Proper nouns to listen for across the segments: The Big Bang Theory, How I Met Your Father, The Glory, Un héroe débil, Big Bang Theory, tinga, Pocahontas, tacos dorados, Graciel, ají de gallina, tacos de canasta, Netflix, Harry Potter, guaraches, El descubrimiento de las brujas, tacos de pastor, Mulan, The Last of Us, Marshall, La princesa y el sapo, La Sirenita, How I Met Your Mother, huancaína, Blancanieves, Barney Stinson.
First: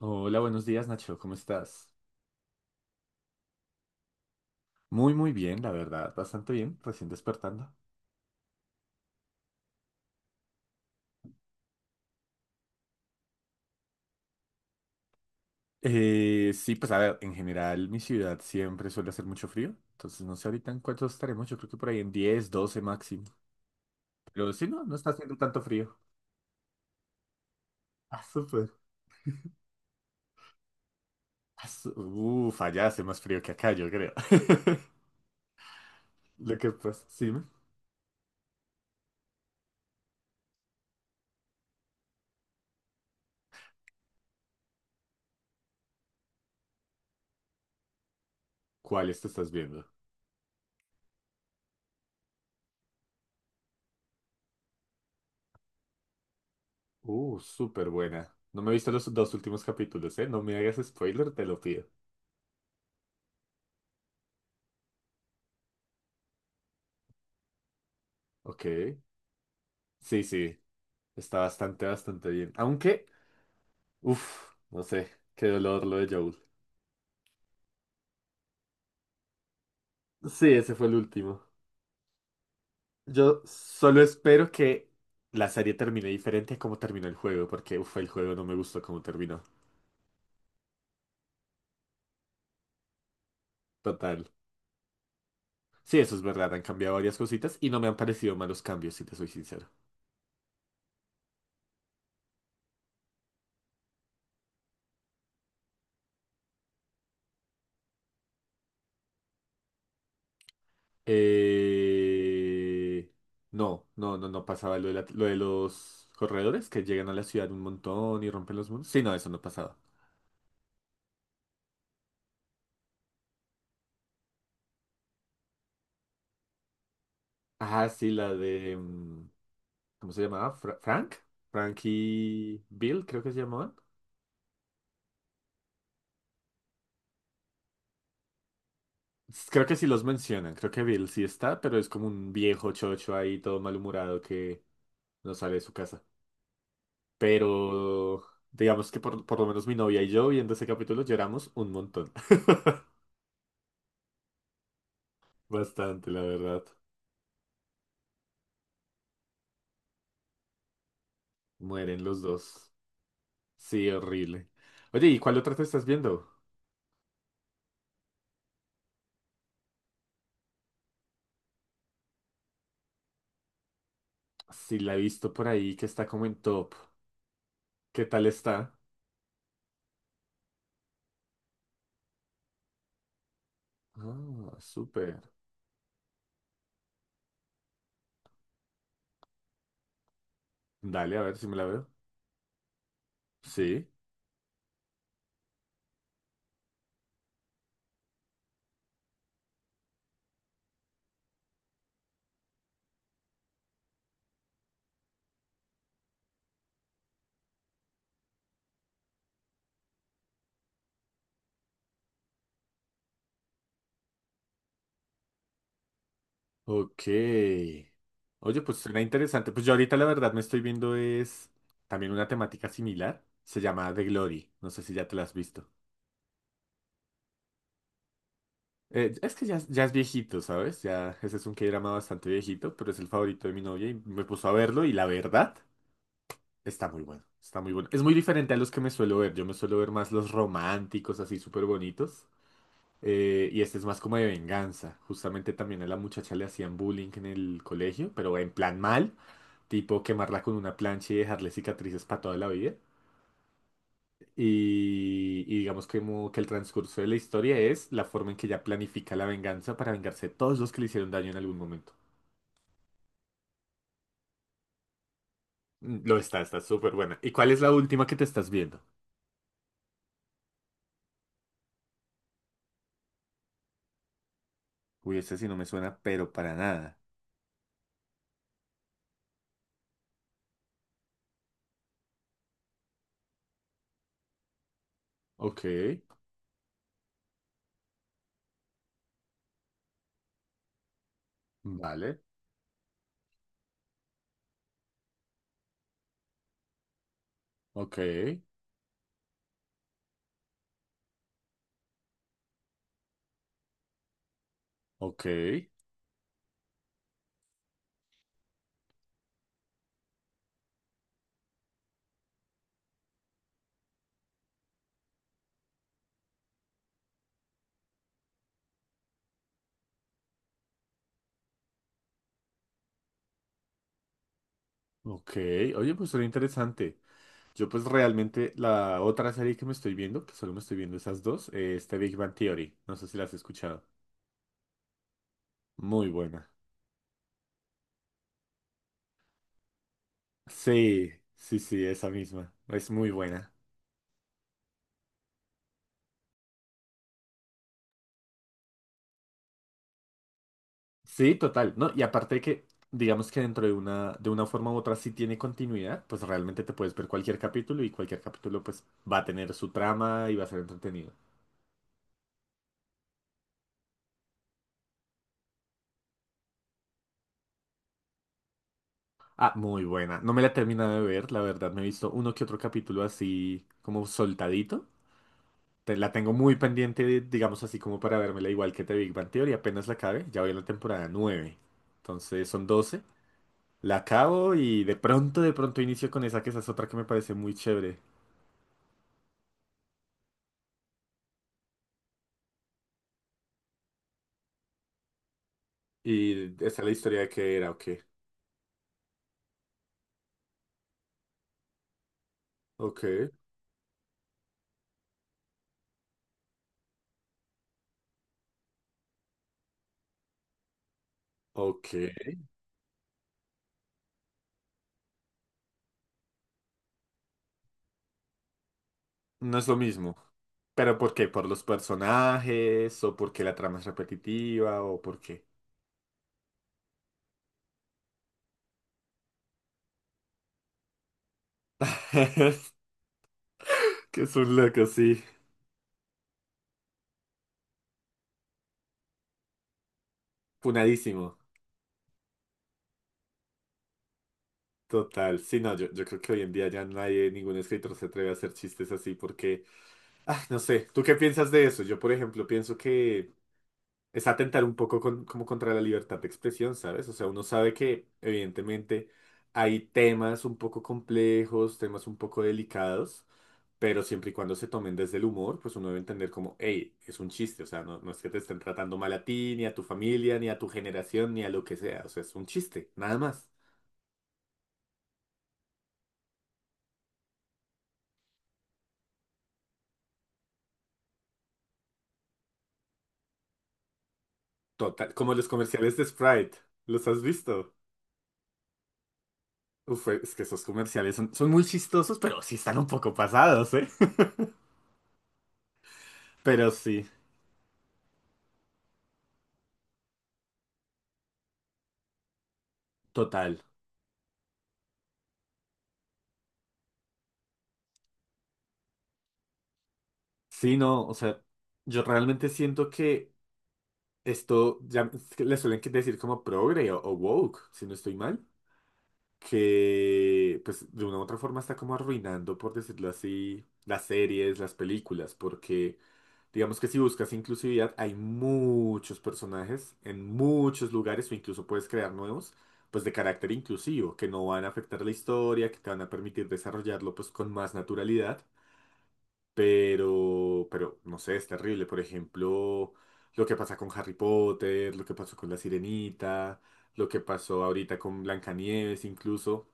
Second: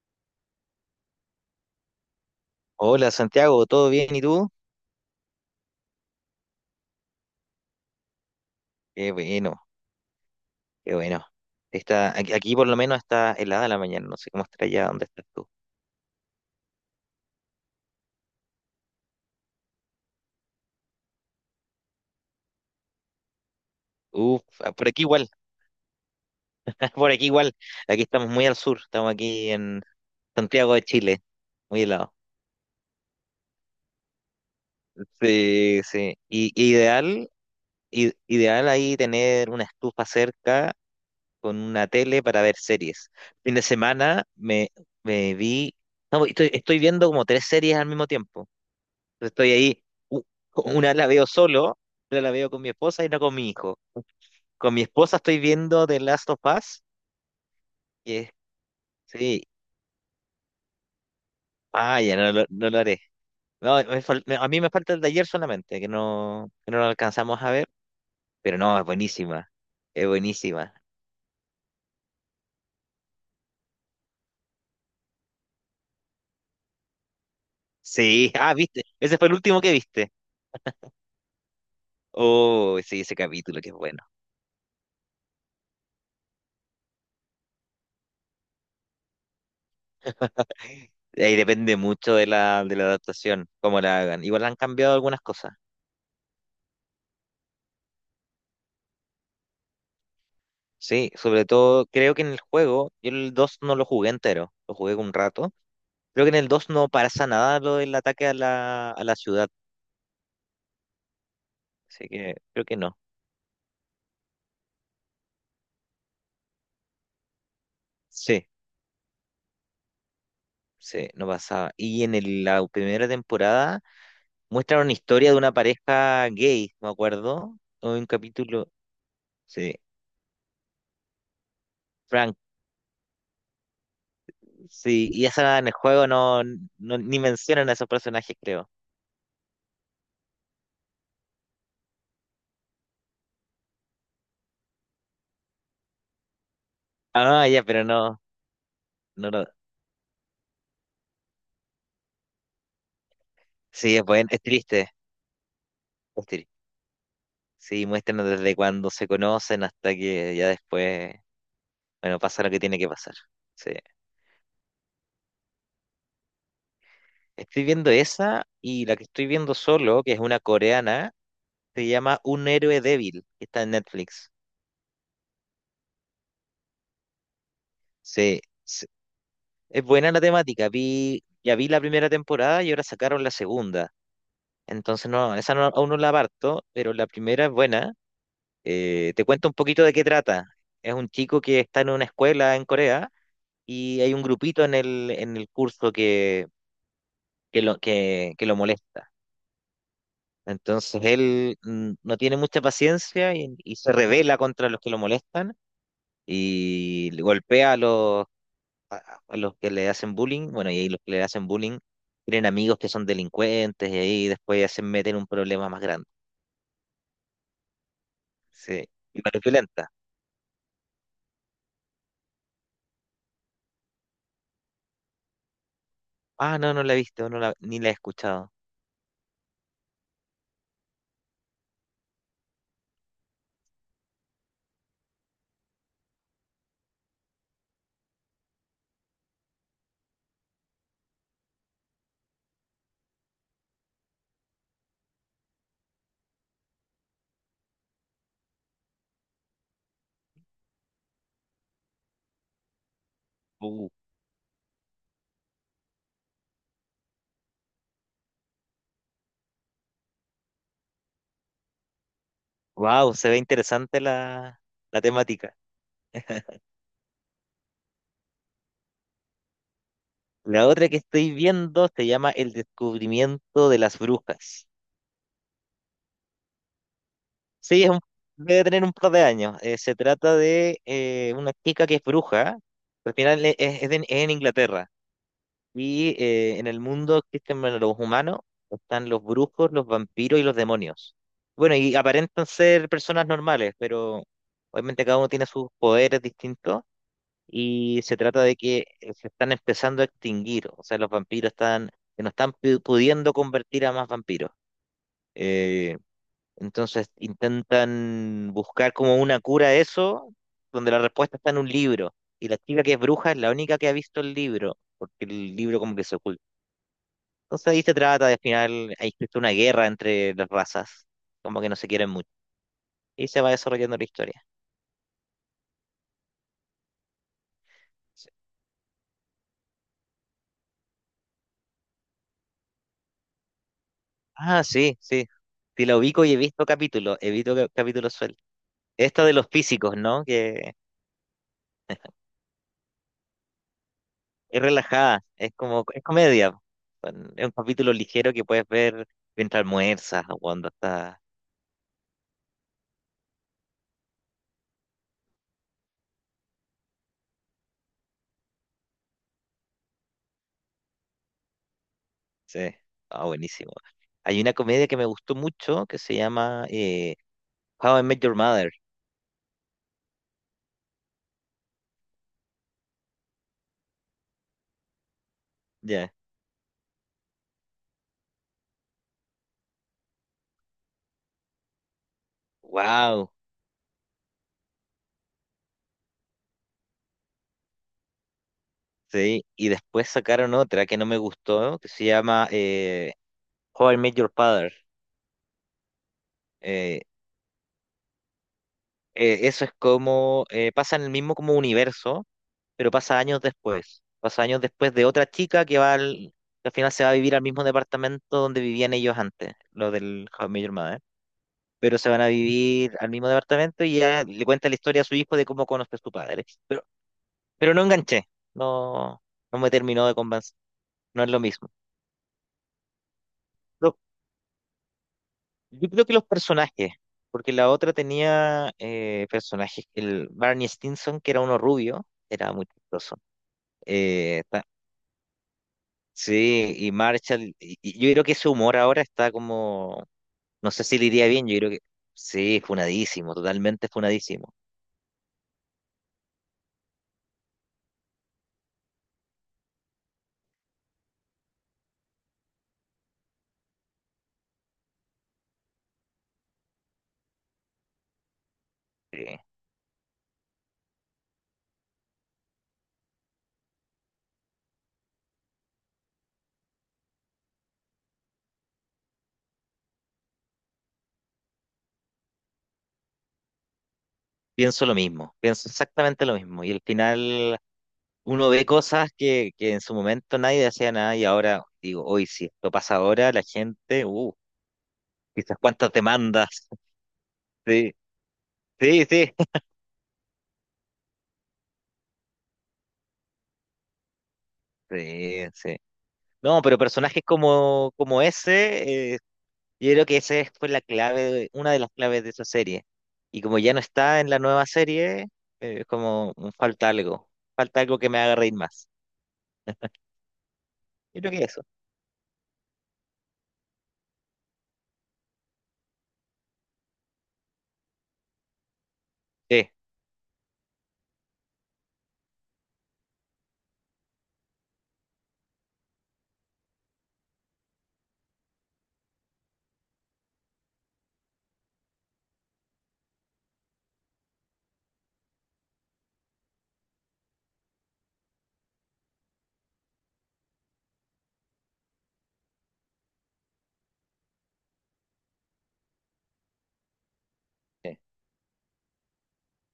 Hola, buenos días, Nacho, ¿cómo estás? Hola Santiago, ¿todo bien? ¿Y tú? Muy, muy bien, la verdad, bastante bien, recién despertando. Qué bueno, qué bueno. Está, aquí, aquí por lo menos está helada la mañana, no sé cómo estará allá, ¿dónde estás tú? Sí, pues a ver, en general mi ciudad siempre suele hacer mucho frío, entonces no sé ahorita en cuánto estaremos, yo creo que por ahí en 10-12 máximo. Uf, Pero sí, ah, no, por no aquí está igual, haciendo tanto frío. por aquí igual. Aquí Ah, estamos muy al súper. sur, estamos aquí en Santiago de Chile, Ah, muy helado. uf, allá hace más frío que acá, yo creo. Sí, sí. Y, Lo que y pasa, sí, ideal, ¿me? Ideal ahí tener una estufa cerca con una tele para ver series. Fin de semana me, me vi, no, estoy, estoy viendo como tres series al mismo tiempo. ¿Cuáles Pero te estás estoy ahí, viendo? u- una la veo solo, otra la veo con mi esposa y no con mi hijo. Con mi esposa estoy viendo The Last of Us, Súper y es- buena. No me he visto los dos sí, últimos capítulos, ¿eh? No me hagas spoiler, te lo pido. vaya, no, no lo haré. No, a mí me falta el de ayer solamente, que no lo alcanzamos a ver, pero Ok. no, es buenísima, es Sí, sí. buenísima. Está bastante, bastante bien. Aunque, uff, no sé, qué dolor lo de Joel. Sí, ah, viste, ese fue el último que viste. Sí, ese fue el último. Oh, sí, ese Yo capítulo que es bueno. solo espero que la serie termine diferente a cómo terminó el juego, porque uff, el juego no me gustó cómo terminó. Ahí depende mucho de la adaptación, cómo la hagan. Total. Igual han cambiado algunas cosas. Sí, eso es verdad, han cambiado varias cositas y no me han parecido malos cambios, si te soy sincero. Sí, sobre todo creo que en el juego, yo el 2 no lo jugué entero, lo jugué un rato. Creo que en el 2 no pasa nada lo del ataque a la ciudad, así que creo que no. Eh... No, no, no, no pasaba lo de, lo de los corredores que llegan a la ciudad un montón y Sí, rompen los muros. Sí, no, eso no pasaba. sí, no pasaba. La primera temporada muestran una historia de una pareja gay, me acuerdo, Ah, o un sí, la capítulo, de, sí, ¿cómo se llamaba? Frank. Frank Frank, y Bill, creo que se llamaban. sí, y esa en el juego no, ni mencionan a esos personajes, creo. Creo que sí los mencionan. Creo que Bill sí está, pero es como un viejo chocho ahí, todo malhumorado que no sale de su casa. Ah, ya, pero no, Pero digamos que por, no, por lo menos mi novia y yo viendo ese capítulo lloramos un montón. sí, es bueno, es triste, Bastante, la es triste. verdad. Sí, muéstranos desde cuando se conocen hasta que ya después, Mueren bueno, los pasa lo que dos. tiene que pasar. Sí. Sí, horrible. Oye, ¿y cuál otra te estás viendo? Estoy viendo esa y la que estoy viendo solo, que es una coreana, se llama Un héroe débil, que está en Netflix. Sí, la he visto por ahí que está como en top. ¿Qué tal Sí, está? sí. Es buena la temática. Vi, ya vi la primera temporada y ahora sacaron la segunda. Ah, Entonces súper. no, esa no- aún no la parto, pero la primera es buena. Te cuento un poquito de qué trata. Es un Dale, a ver chico si me que la está veo. en una escuela en Corea Sí. y hay un grupito en el curso que lo molesta. Entonces él no tiene mucha paciencia y se revela contra los que lo molestan y le golpea a los, a los que le hacen bullying. Bueno, y ahí los que le hacen bullying tienen amigos que son delincuentes y ahí después ya se meten en un problema más grande. Ok. Oye, Sí. pues suena y igual es interesante. Pues yo violenta. ahorita la verdad me estoy viendo es también una temática similar. Se llama The Glory. No sé si ya te la has visto. Ah, no, no la he visto, no la, ni la he escuchado. Es que ya, ya es viejito, ¿sabes? Ya ese es un K-drama bastante viejito, pero es el favorito de mi novia y me puso a verlo y la verdad está muy bueno. Está muy bueno. Es muy diferente a los que me suelo ver. Yo me suelo ver más los románticos, así súper bonitos. Y este es más como de venganza. Justamente también a la muchacha le hacían bullying en el colegio, pero en plan mal, tipo quemarla con una plancha y dejarle cicatrices para toda la vida. Y digamos que, como que el transcurso de la historia es la forma en que ella planifica la venganza para vengarse de todos los que le hicieron daño en algún momento. Wow, se ve interesante la, la temática. Está súper buena. ¿Y cuál es la última que te estás viendo? La otra que estoy viendo se llama El descubrimiento de las brujas. Uy, esta sí no me suena, pero para nada. Sí, debe tener un par de años. Se trata de una chica que es bruja. Al final es en Inglaterra. Ok, Y en el mundo existen bueno, los humanos, están los brujos, los vampiros y los demonios. Bueno, y vale, aparentan ser personas normales, pero obviamente cada uno tiene sus poderes distintos. ok, Y se trata de que se están empezando a extinguir. O sea, los vampiros están, que no están pudiendo convertir a más vampiros. ok, Eh, entonces intentan buscar como una cura a eso, donde la respuesta está en un libro. Y la chica que es bruja es la única que ha visto el libro, porque el libro como que se oculta. Entonces ahí se trata de al final, hay existe una guerra entre las razas, como que no se quieren mucho. Y se va desarrollando la historia. ok. Oye, pues suena interesante. Yo pues Sí. realmente la otra serie que me estoy viendo, que solo me estoy viendo esas dos, es The Big Bang Theory. No sé si la has escuchado. Ah, sí, sí. Sí, la Muy ubico y he buena. visto capítulos, he visto capítulos sueltos. Esta de los físicos, ¿no? Que Sí, sí, sí, esa misma. Es muy buena. es relajada, es como, es comedia. Es un capítulo ligero que puedes ver mientras almuerzas o cuando estás. Sí, total, ¿no? Y aparte de que, digamos que dentro de una, forma u otra sí tiene continuidad, pues realmente te puedes ver cualquier capítulo y cualquier capítulo pues va a tener su trama y va a ser entretenido. Sí, ah, buenísimo. Hay una comedia que me gustó mucho que se llama How I Met Your Mother. Ah, muy buena. No me la he terminado de ver, la verdad, me he visto uno que otro capítulo así como soltadito. Ya. La tengo muy pendiente, digamos así como para vérmela igual que The Big Bang Theory, apenas la acabe, ya voy en la temporada 9. Entonces son 12. Wow. La acabo y de pronto inicio con esa, que esa es otra que me parece muy chévere. Sí. Y después sacaron otra que no me gustó que se llama How I Met Your Father. Y está la Eh, historia de que era, ok, eso es como pasa en el mismo como universo, pero pasa ok, años después. Pasa años después de otra chica que va al, que al final se va a vivir al mismo departamento donde vivían ellos antes, lo del How I Met Your Mother. ok. Pero se van a vivir al mismo departamento y ya le cuenta la historia a su hijo de cómo conoce a su padre. Pero no enganché, no, No no es me lo terminó de mismo. convencer, ¿Pero por no qué? es lo ¿Por los mismo. personajes? ¿O porque la trama es Lo- repetitiva? ¿O por qué? yo creo que los personajes, porque la otra tenía personajes, el Barney Stinson, que era uno rubio, era muy chistoso. Que es Eh, un ta- loco, sí. sí, y Marshall, y yo creo que su humor ahora está como, no sé si le iría Punadísimo. bien, yo creo que sí, funadísimo, totalmente funadísimo. Total. Sí, no, yo creo que hoy en día ya nadie, ningún escritor se atreve a hacer chistes así porque, ah, no sé, ¿tú qué piensas de eso? Yo, por ejemplo, pienso que es atentar un poco como contra la libertad de expresión, ¿sabes? O sea, uno sabe que evidentemente Sí. hay temas un poco complejos, temas un poco delicados, pero siempre y cuando se tomen desde el humor, pues uno debe entender como, hey, es un chiste, o sea, no, no es que te estén tratando mal a ti, ni a tu familia, ni a tu generación, ni a lo que sea, o sea, es un chiste, nada más. Pienso lo mismo, pienso exactamente lo mismo. Y al final uno ve cosas que en su momento nadie decía nada y ahora digo, hoy si esto pasa ahora, la gente, Total, como los quizás cuántas comerciales de Sprite, demandas. ¿los has visto? Sí, sí, sí, Uf, es que esos comerciales son muy chistosos, pero sí están un poco pasados, ¿eh? sí, sí. No, Pero pero sí, personajes como, como ese, yo creo que esa fue la clave, una de las claves de esa serie. Y total. como ya no está en la nueva serie, es como falta algo que me haga reír más. Sí, no, o Yo creo sea, que eso. yo realmente siento que esto, ya es que le suelen que decir como progre o woke, si no estoy mal, Sí, sí. que pues de una u otra forma está como arruinando, por decirlo así, las series, las películas, porque digamos que si buscas inclusividad hay muchos personajes en muchos lugares o incluso puedes crear nuevos, pues de carácter inclusivo, que no van a afectar la historia, que te van a permitir desarrollarlo pues con más naturalidad, pero no sé, es terrible. Por ejemplo, lo que pasa con Harry Potter, lo que pasó con La Sirenita, lo que pasó ahorita con Blancanieves, incluso.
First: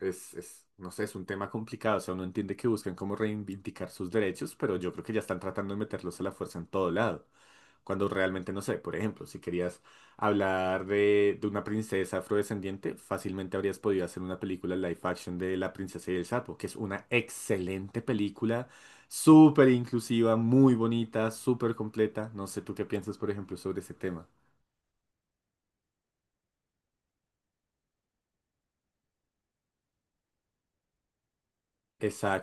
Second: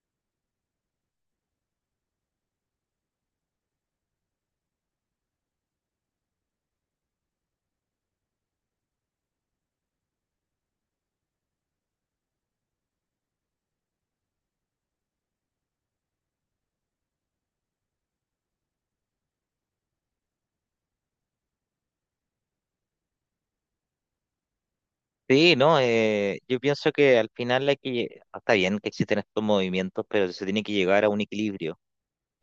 Es, no sé, es un tema complicado. O sea, uno entiende que buscan cómo reivindicar sus derechos, pero yo creo que ya están tratando de meterlos a la fuerza en todo lado. Cuando realmente no sé, por ejemplo, si querías hablar de, una princesa afrodescendiente, fácilmente habrías podido hacer una película live action de La princesa y el sapo, que es una excelente película, súper inclusiva, muy bonita, súper completa. No sé tú qué piensas, por ejemplo, sobre ese tema. Sí, no, yo pienso que al final hay que, está bien que existen estos movimientos, pero se tiene que llegar a un equilibrio.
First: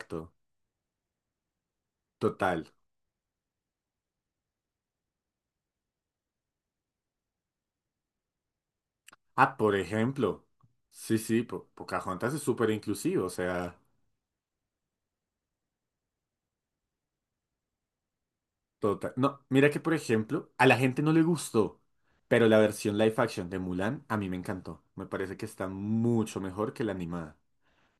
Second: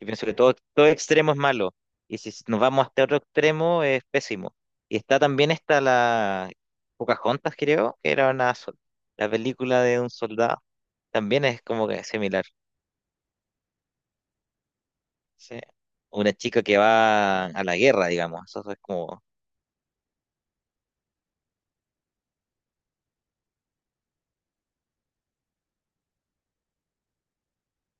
Yo pienso que todo, todo extremo es malo, y si nos total. vamos hasta otro extremo es pésimo. Y está también está la Pocahontas, creo, que era una, la Ah, por película de un ejemplo. soldado, Sí, sí, también es como que Pocahontas es similar. súper inclusivo, o sea, Sí. Una chica que va a la guerra, digamos, eso es total. como... No, mira que, por ejemplo, a la gente no le gustó, pero la versión live action de Mulan a mí me encantó. Me parece que está mucho mejor que la animada.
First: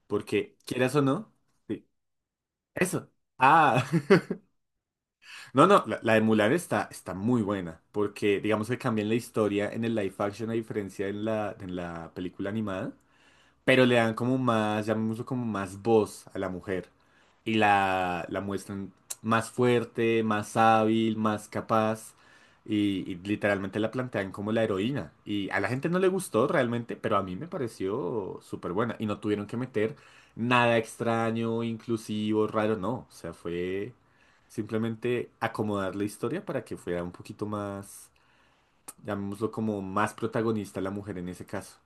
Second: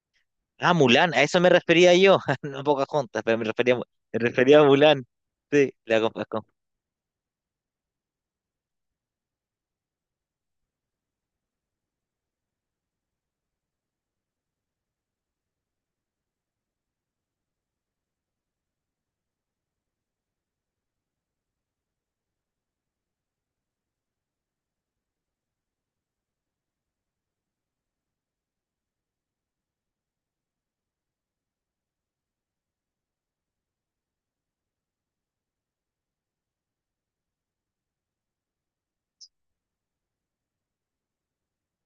Porque, Ah, quieras o Mulan, a no, eso me sí, refería yo, no a eso. Pocahontas, pero Ah. me refería a Mulan. No, Sí, no, la, la la de confundo. Mulan está muy buena, porque digamos que cambian la historia en el live action a diferencia en la película animada, pero le dan como más, llamémoslo como más voz a la mujer y la muestran más fuerte, más hábil, más capaz y literalmente la plantean como la heroína. Y a la gente no le gustó realmente, pero a mí me pareció súper buena y no tuvieron que meter nada extraño, inclusivo, raro, no. O sea, fue simplemente acomodar la historia para que fuera un poquito más, llamémoslo como más protagonista la mujer en ese caso.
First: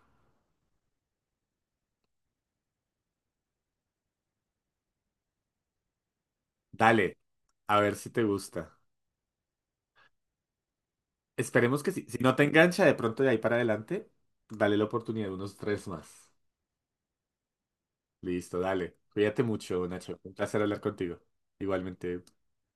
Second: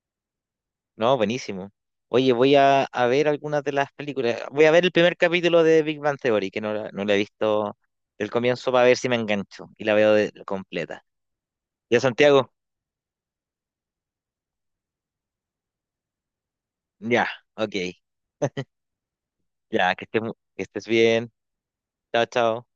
No, buenísimo. Oye, voy a ver algunas de las películas. Voy a ver el primer capítulo de Big Bang Theory, que no la, no la Dale, he visto a ver si te del comienzo gusta. para ver si me engancho y la veo completa. Esperemos que ¿Ya, sí. Si no te Santiago? engancha de pronto de ahí para adelante, dale la oportunidad de unos tres más. Ya, ok. Listo, dale. Cuídate mucho, Ya, que Nacho. estés, Un placer que hablar estés contigo. bien. Igualmente. Chao, chao.